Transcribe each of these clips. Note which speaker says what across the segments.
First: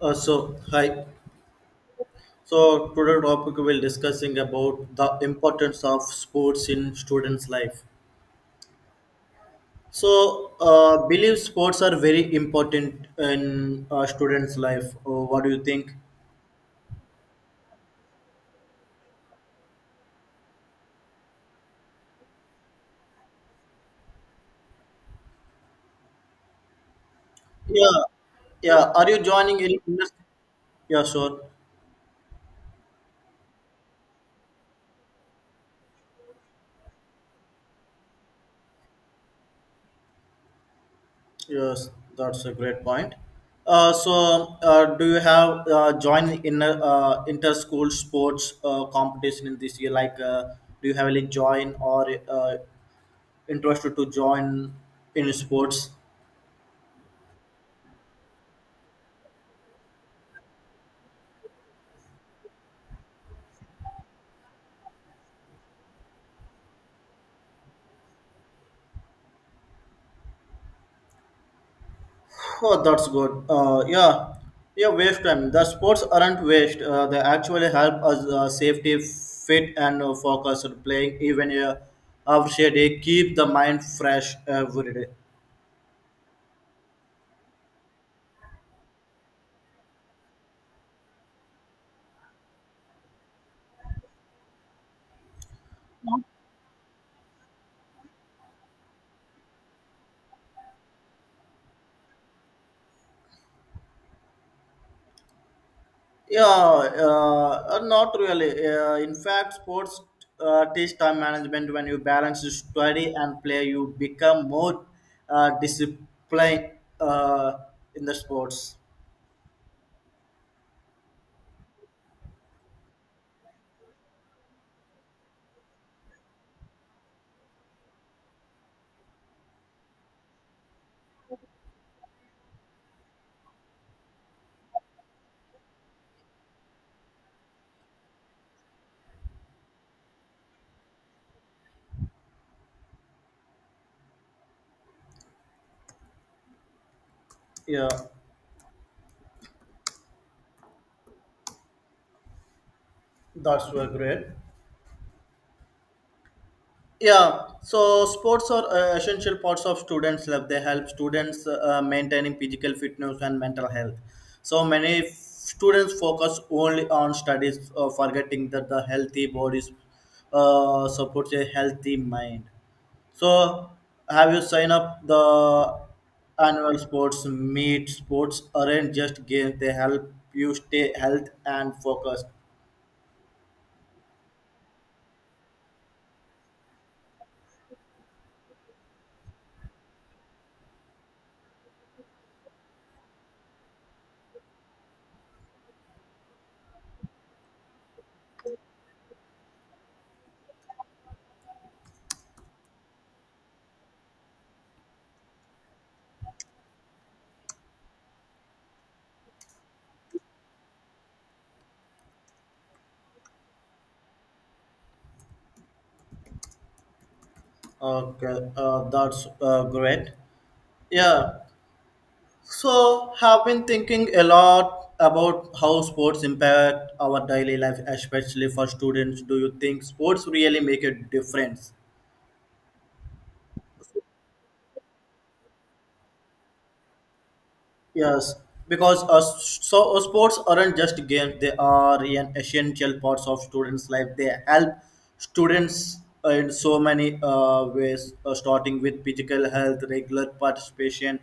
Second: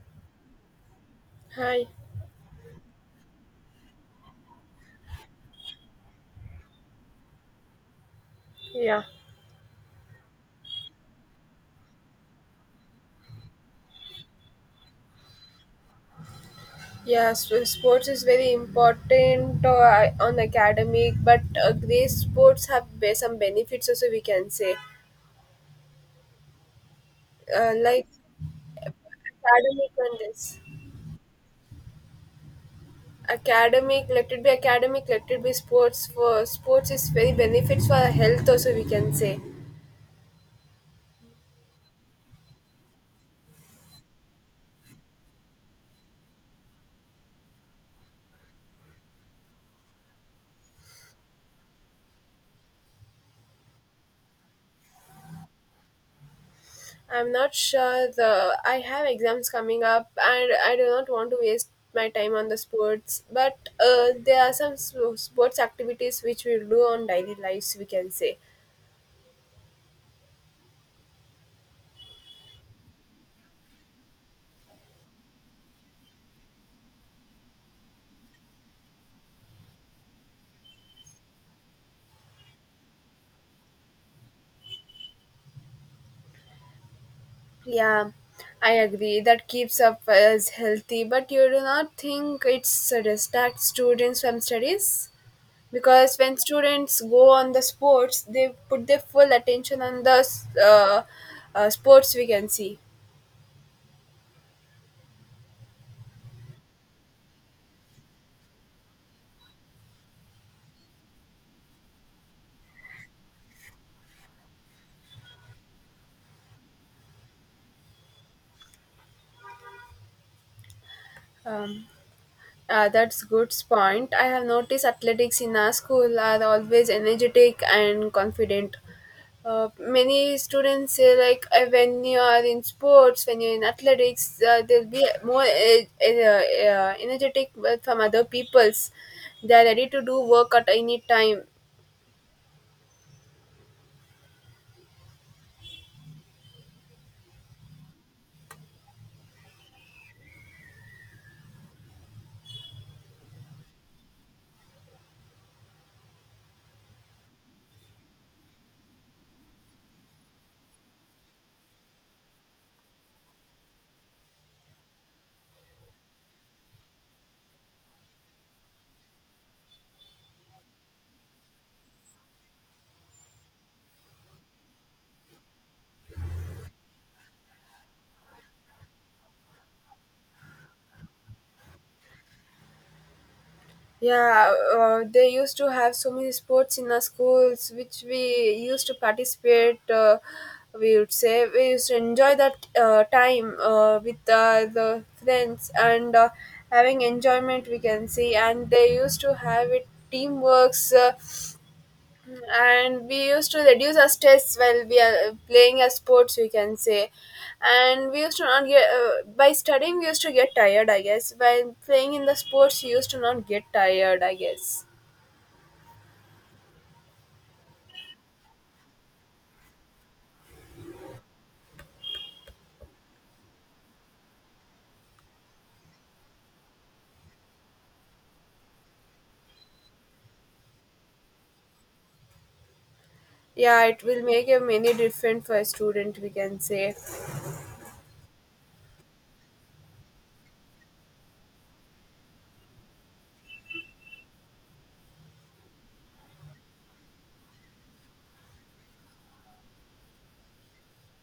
Speaker 1: So hi.
Speaker 2: Hi.
Speaker 1: So today topic we'll discussing about the importance of sports in students' life.
Speaker 2: Yeah.
Speaker 1: So believe sports are very important in students' life. What do you think?
Speaker 2: Yeah. So sports is very important on academic, but great sports have some benefits also. We can say, uh,
Speaker 1: Yeah,
Speaker 2: like
Speaker 1: yeah. Are you joining any?
Speaker 2: academic and this
Speaker 1: Yeah, sure.
Speaker 2: academic. Let it be academic. Let it be sports. For sports is very benefits for our health also. We can say.
Speaker 1: Yes, that's a great point. Do you have joined in a, inter school sports competition in this year? Like, do you have any join or interested to join in sports.
Speaker 2: I'm not sure the I have exams coming up and I do not want to waste my time on the sports but there are some sports activities which we do on daily lives we can say,
Speaker 1: Oh, that's good. Yeah, yeah. Waste time. The sports aren't waste. They actually help us safety, fit, and focused playing even after a day. Keep the mind fresh every day.
Speaker 2: yeah, I agree that keeps up us healthy but you do not think it's distract students from studies because when students go on the sports they put their full attention on the sports we can see.
Speaker 1: Yeah, not really. In fact, sports teach time management. When you balance study and play, you become more disciplined uh, in the sports.
Speaker 2: um, that's good point. I have noticed athletics in our school are always energetic and confident. Many students say like when you are in sports, when you're in athletics, they'll be more energetic but from other people's. They are ready to do work at any time.
Speaker 1: Yeah. That's were great. Yeah, so sports are essential parts of students' life. They help students maintaining physical fitness and mental health. So many students focus only on studies, forgetting that the healthy body supports a healthy mind. So, have you signed up the annual sports meet? Sports aren't just games; they help you stay health and focused.
Speaker 2: Yeah, they used to have so many sports in our schools, which we used to participate. We would say we used to enjoy that time with the friends and having enjoyment. We can see, and they used to have it teamworks. And we used to reduce our stress while we are playing as sports we can say, and we used to not get by studying we used to get tired I guess, while playing in the sports you used to not get tired I guess.
Speaker 1: Okay, that's great. Yeah. So have been thinking a lot about how sports impact our daily life, especially for students. Do you think sports really make a difference?
Speaker 2: Yeah, it will make a many different for a student we can say.
Speaker 1: Yes, because sports aren't just games; they are an essential parts of students' life. They help students in so many ways, starting with physical health, regular participation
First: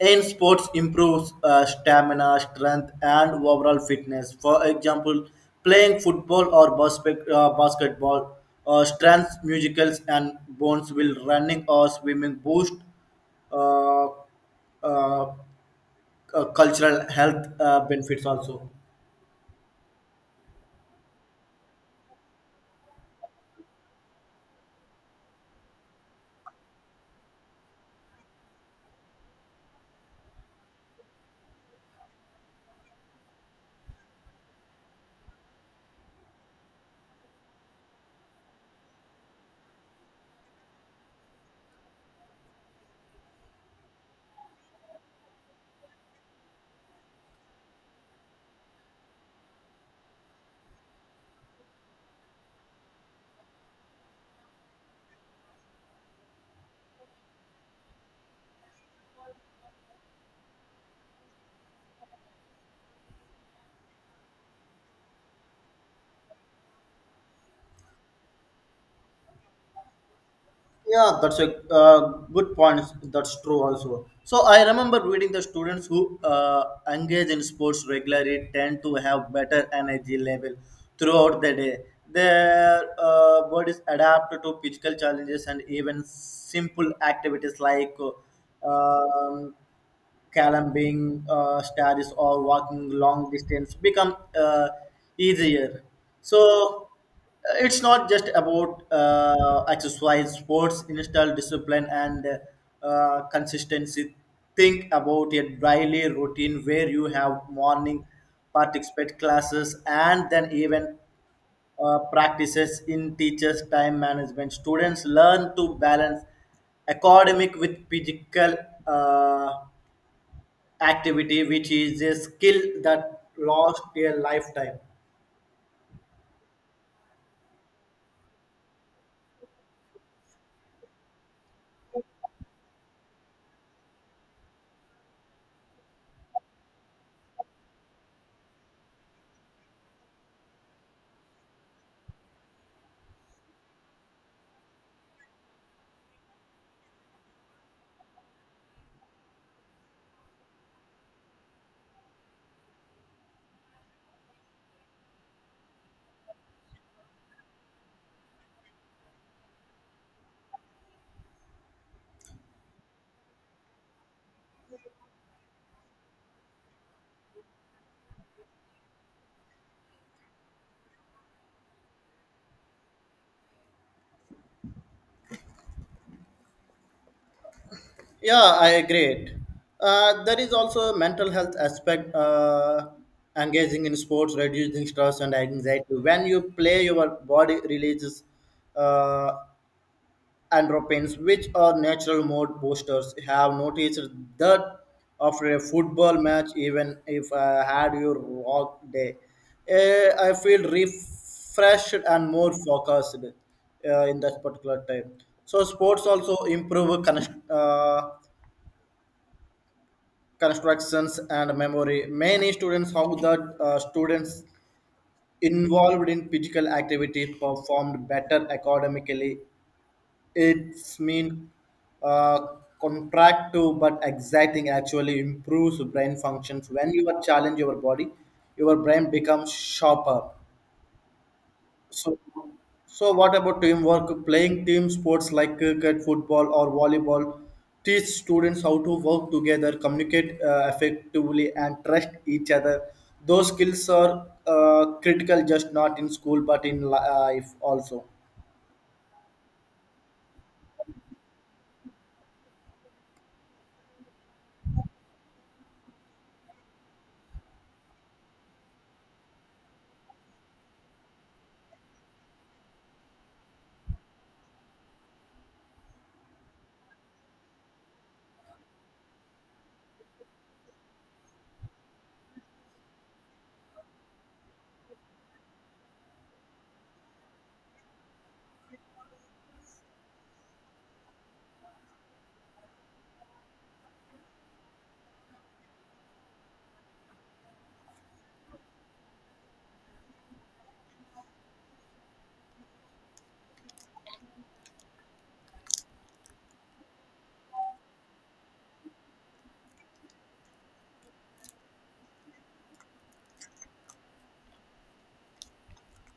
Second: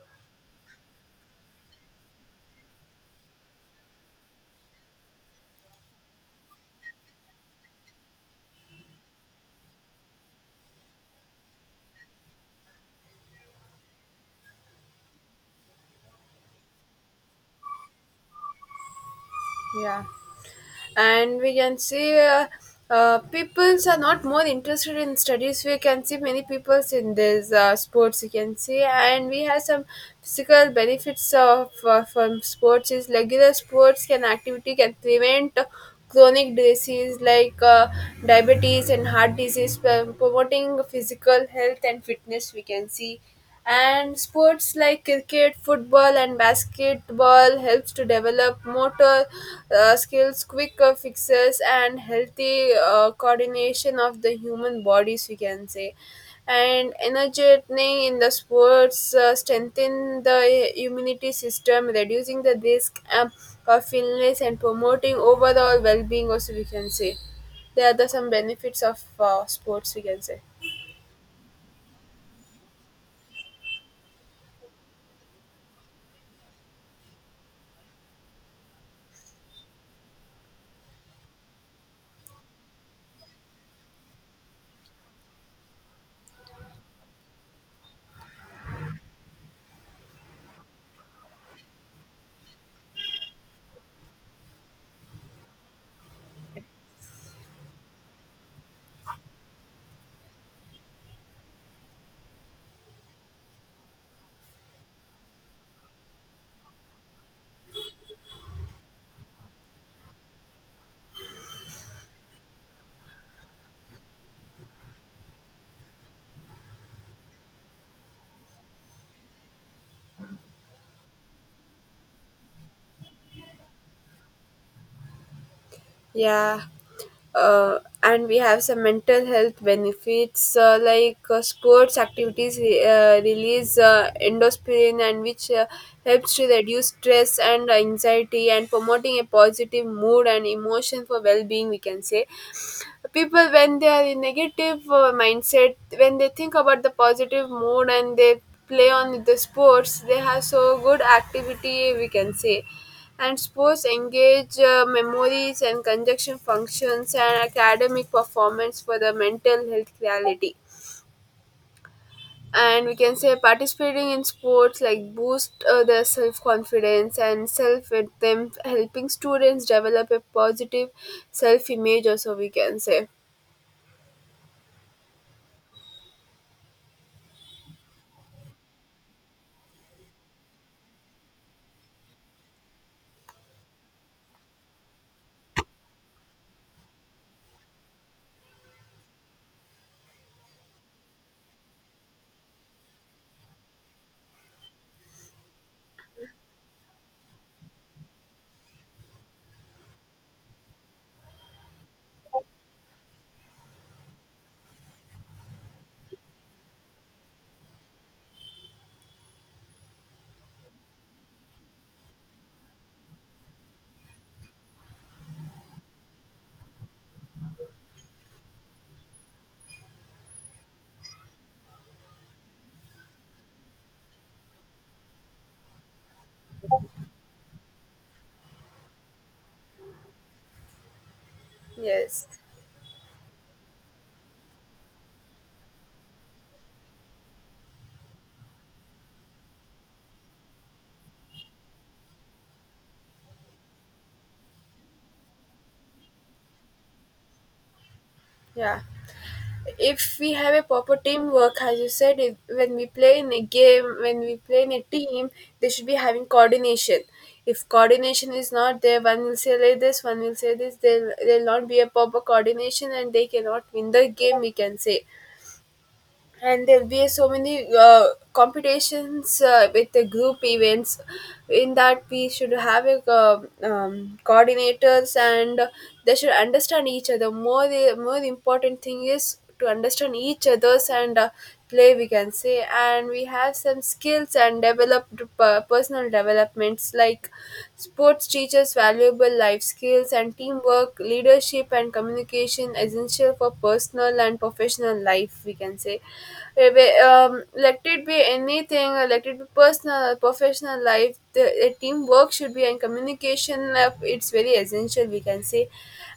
Speaker 1: in sports improves stamina, strength, and overall fitness. For example, playing football or basketball strengths, muscles, and bones. Will running or swimming boost uh, uh, cultural health benefits also.
Speaker 2: Yeah, and we can see peoples are not more interested in studies we can see many peoples in this sports you can see, and we have some physical benefits of from sports is regular sports can activity can prevent chronic disease like diabetes and heart disease, promoting physical health and fitness we can see. And sports like cricket, football and basketball helps to develop motor skills, quicker fixes and healthy coordination of the human bodies we can say. And energeting in the sports strengthen the immunity system reducing the risk of illness and promoting overall well-being also we can say. There are the some benefits of sports we can say.
Speaker 1: Yeah, that's a good point. That's true also. So I remember reading the students who engage in sports regularly tend to have better energy level throughout the day. Their bodies adapt to physical challenges and even simple activities like uh, um, climbing stairs or walking long distance become easier. So it's not just about exercise, sports, install discipline, and consistency. Think about a daily routine where you have morning participate classes and then even practices in teachers' time management. Students learn to balance academic with physical uh, activity, which is a skill that lasts a lifetime.
Speaker 2: Yeah. And we have some mental health benefits sports activities release endorphin, and which helps to reduce stress and anxiety and promoting a positive mood and emotion for well-being we can say. People when they are in negative mindset, when they think about the positive mood and they play on with the sports they have so good activity we can say. And sports engage memories and conjunction functions and academic performance for the mental health clarity. And we can say participating in sports like boost their self confidence and self with them, helping students develop a positive self image. Also, we can say.
Speaker 1: Yeah, I agree. There is also a mental health aspect. Engaging in sports reducing stress and anxiety. When you play, your body releases uh, Andropins, which are natural mode boosters, have noticed that after a football match, even if I had your rock day, eh, I feel refreshed and more focused in that particular time. So sports also improve constructions and memory. Many students how that students involved in physical activity performed better academically. It's mean uh, contractive but exciting actually improves brain functions. When you are challenge your body, your brain becomes sharper. So,
Speaker 2: Yes,
Speaker 1: so, what about teamwork? Playing team sports like cricket, football, or volleyball teach students how to work together, communicate effectively, and trust each other. Those skills are critical, just not in school but in life also.
Speaker 2: yeah. If we have a proper teamwork, as you said, if, when we play in a game, when we play in a team, they should be having coordination. If coordination is not there, one will say like this, one will say this. There will not be a proper coordination, and they cannot win the game. We can say, and there'll be so many competitions with the group events. In that we should have a coordinators, and they should understand each other more, the more the important thing is to understand each other's and play we can say. And we have some skills and developed personal developments like sports teachers valuable life skills and teamwork, leadership and communication essential for personal and professional life we can say. Eh, let it be anything, let it be personal or professional life. The teamwork should be and communication. It's very essential, we can say,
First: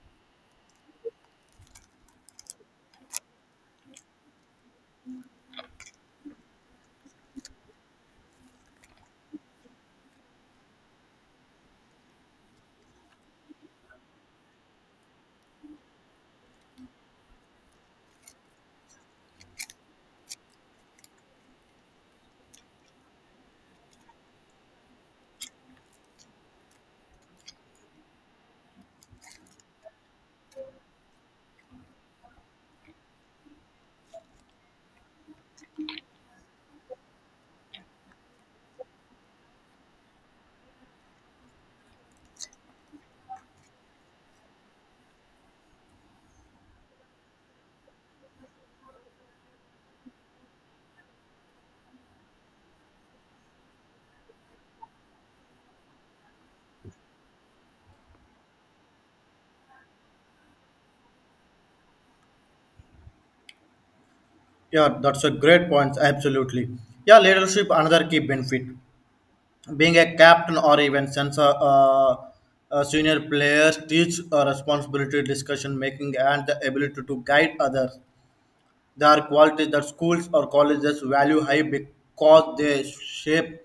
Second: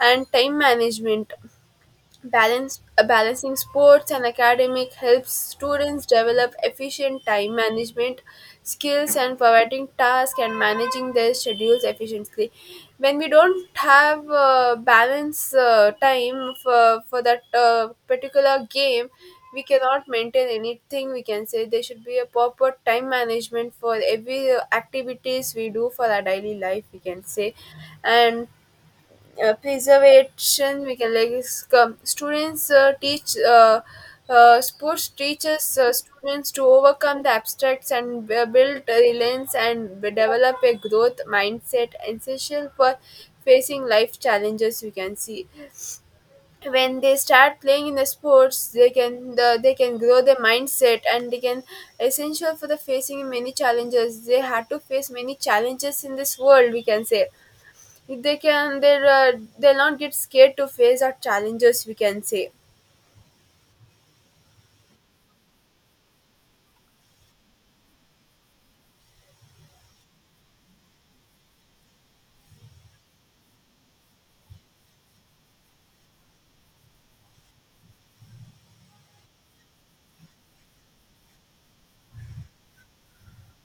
Speaker 2: and time management. Balancing sports and academic helps students develop efficient time management skills and providing tasks and managing their schedules efficiently. When we don't have balance time for that particular game, we cannot maintain anything we can say. There should be a proper time management for every activities we do for our daily life we can say. And preservation we can like is students teach sports teaches students to overcome the abstracts and build resilience and develop a growth mindset essential for facing life challenges we can see. When they start playing in the sports they can they can grow their mindset, and they can essential for the facing many challenges. They had to face many challenges in this world we can say. They can they're they'll not get scared to face our challenges we can say.
Speaker 1: Yeah, that's a great point. Absolutely. Yeah, leadership another key benefit. Being a captain or even sensor senior players teach responsibility, discussion making, and the ability to guide others. There are qualities that schools or colleges value high because they shape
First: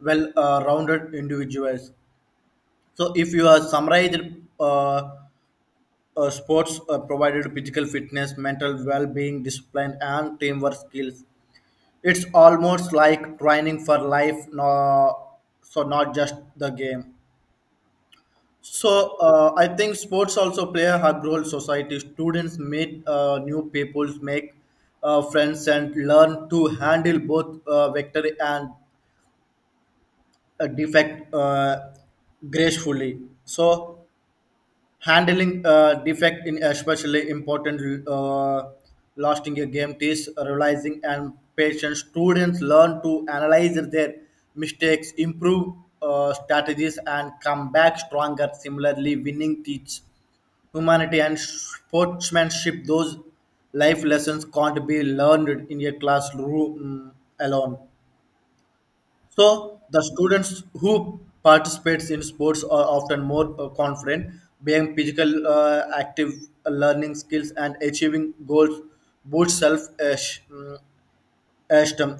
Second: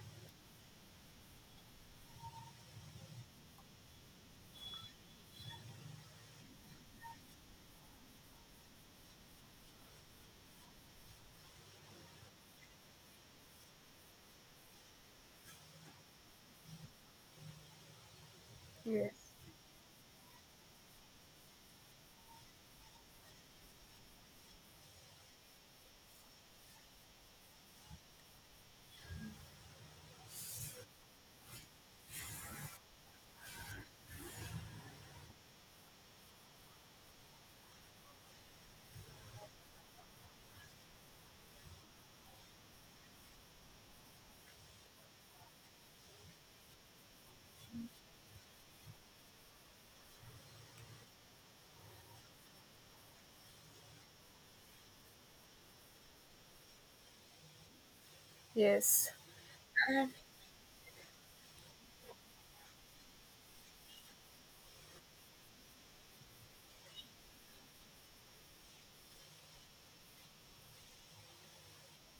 Speaker 1: well-rounded individuals. So, if you are summarized, uh, sports provided physical fitness, mental well-being, discipline, and teamwork skills. It's almost like training for life, no, so not just the game. So
Speaker 2: Yes.
Speaker 1: I think sports also play a hard role in Society students meet new people, make friends, and learn to handle both victory and defect gracefully. So handling defect in especially important lasting a game is realizing and patience students learn to analyze their mistakes improve strategies and come back stronger similarly winning teach humanity and sportsmanship those life lessons can't be learned in a classroom alone.
Speaker 2: Yes.
Speaker 1: So the students who participates in sports are often more confident, being physical, active, learning skills, and achieving goals boosts self-esteem.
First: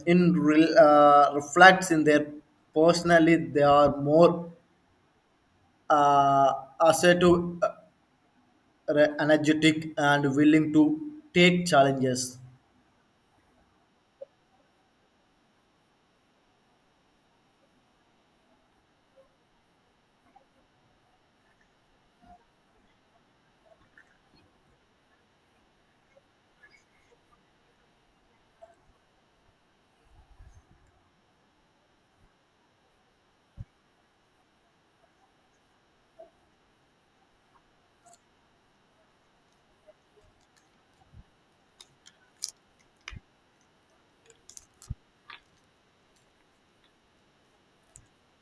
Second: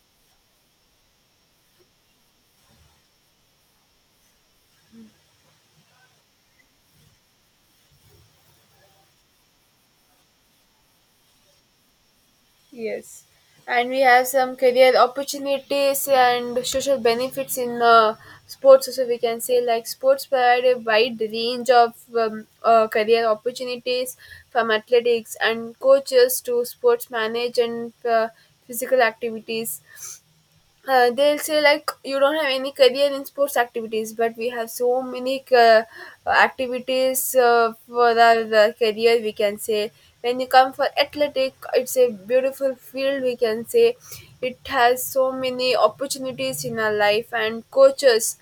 Speaker 1: In reflects in their personally, they are more uh, assertive, energetic, and willing to take challenges.
Speaker 2: Yes. And we have some career opportunities and social benefits in sports also we can say, like sports provide a wide range of career opportunities from athletics and coaches to sports manage, and physical activities. They'll say like you don't have any career in sports activities but we have so many activities for our career we can say. When you come for athletic, it's a beautiful field we can say. It has so many opportunities in our life and coaches.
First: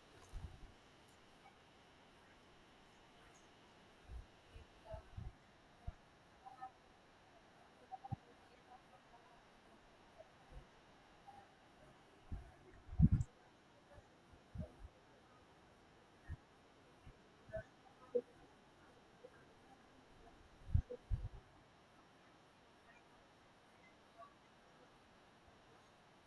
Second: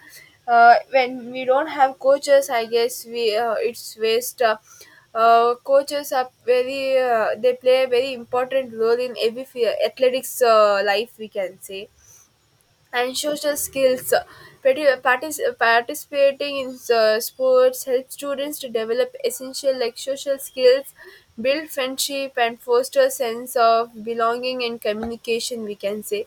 Speaker 2: When we don't have coaches I guess we it's waste coaches are very they play a very important role in every athletics life we can say. And social skills. Participating in sports helps students to develop essential like social skills, build friendship, and foster sense of belonging and communication. We can say,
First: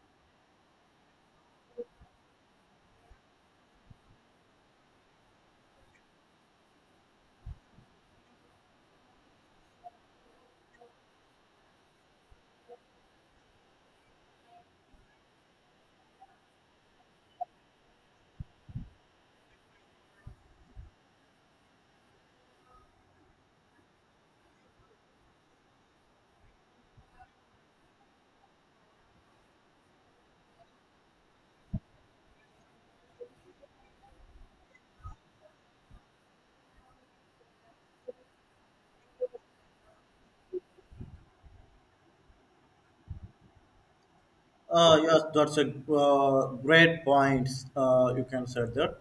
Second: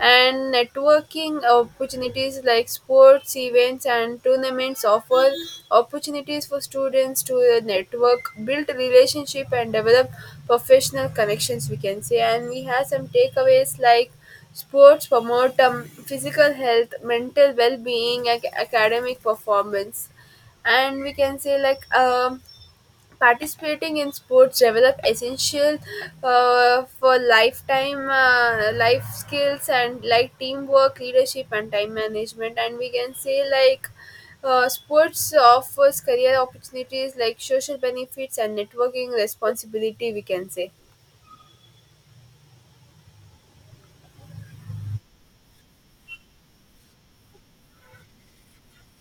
Speaker 2: and networking opportunities like sports events and tournaments offer opportunities for students to network, build relationship, and develop professional connections. We can say, and we have some takeaways like sports promote physical health, mental well-being, academic performance, and we can say like participating in sports develop essential for lifetime life skills and like teamwork, leadership, and time management. And we can say like sports offers career opportunities like social benefits and networking responsibility. We can say.
Speaker 1: Yes, that's a great point. You can say that.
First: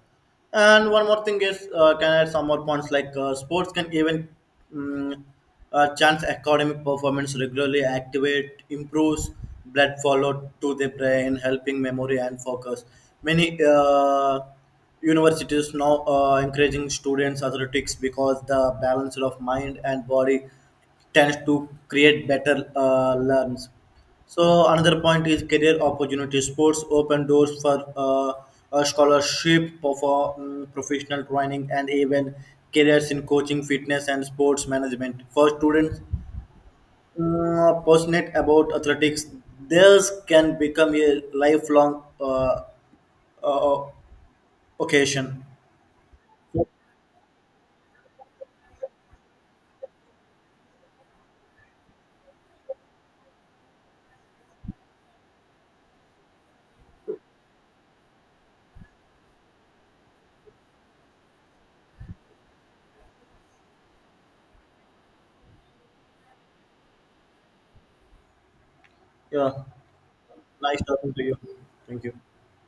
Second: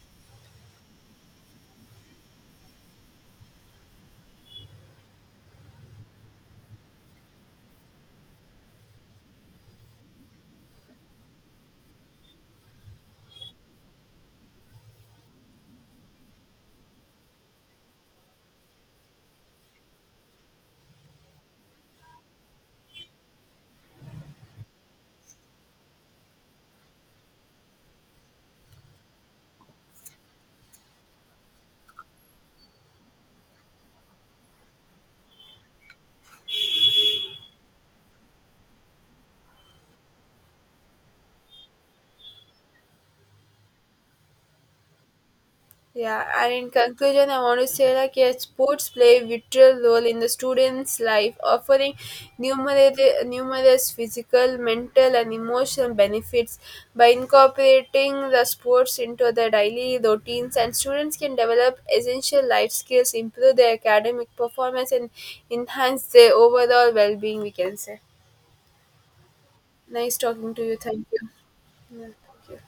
Speaker 1: And one more thing is, can add some more points like sports can even um, chance academic performance regularly, activate, improves blood flow to the brain, helping memory and focus. Many universities now encouraging students athletics because the balance of mind and body tends to create better learns. So another point is career opportunities. Sports open doors for a scholarship, for professional training, and even careers in coaching, fitness, and sports management. For students passionate about athletics, this can become a lifelong uh, uh, occasion.
Speaker 2: Yeah, and in conclusion, I want to say like, yeah, sports play a vital role in the students' life, offering numerous, numerous physical, mental, and emotional benefits. By incorporating the sports into their daily routines, and students can develop essential life skills, improve their academic performance, and enhance their overall well-being. We can say.
Speaker 1: Yeah,
Speaker 2: Nice talking to you.
Speaker 1: nice
Speaker 2: Thank
Speaker 1: talking to
Speaker 2: you.
Speaker 1: you. Thank
Speaker 2: Yeah,
Speaker 1: you.
Speaker 2: thank you.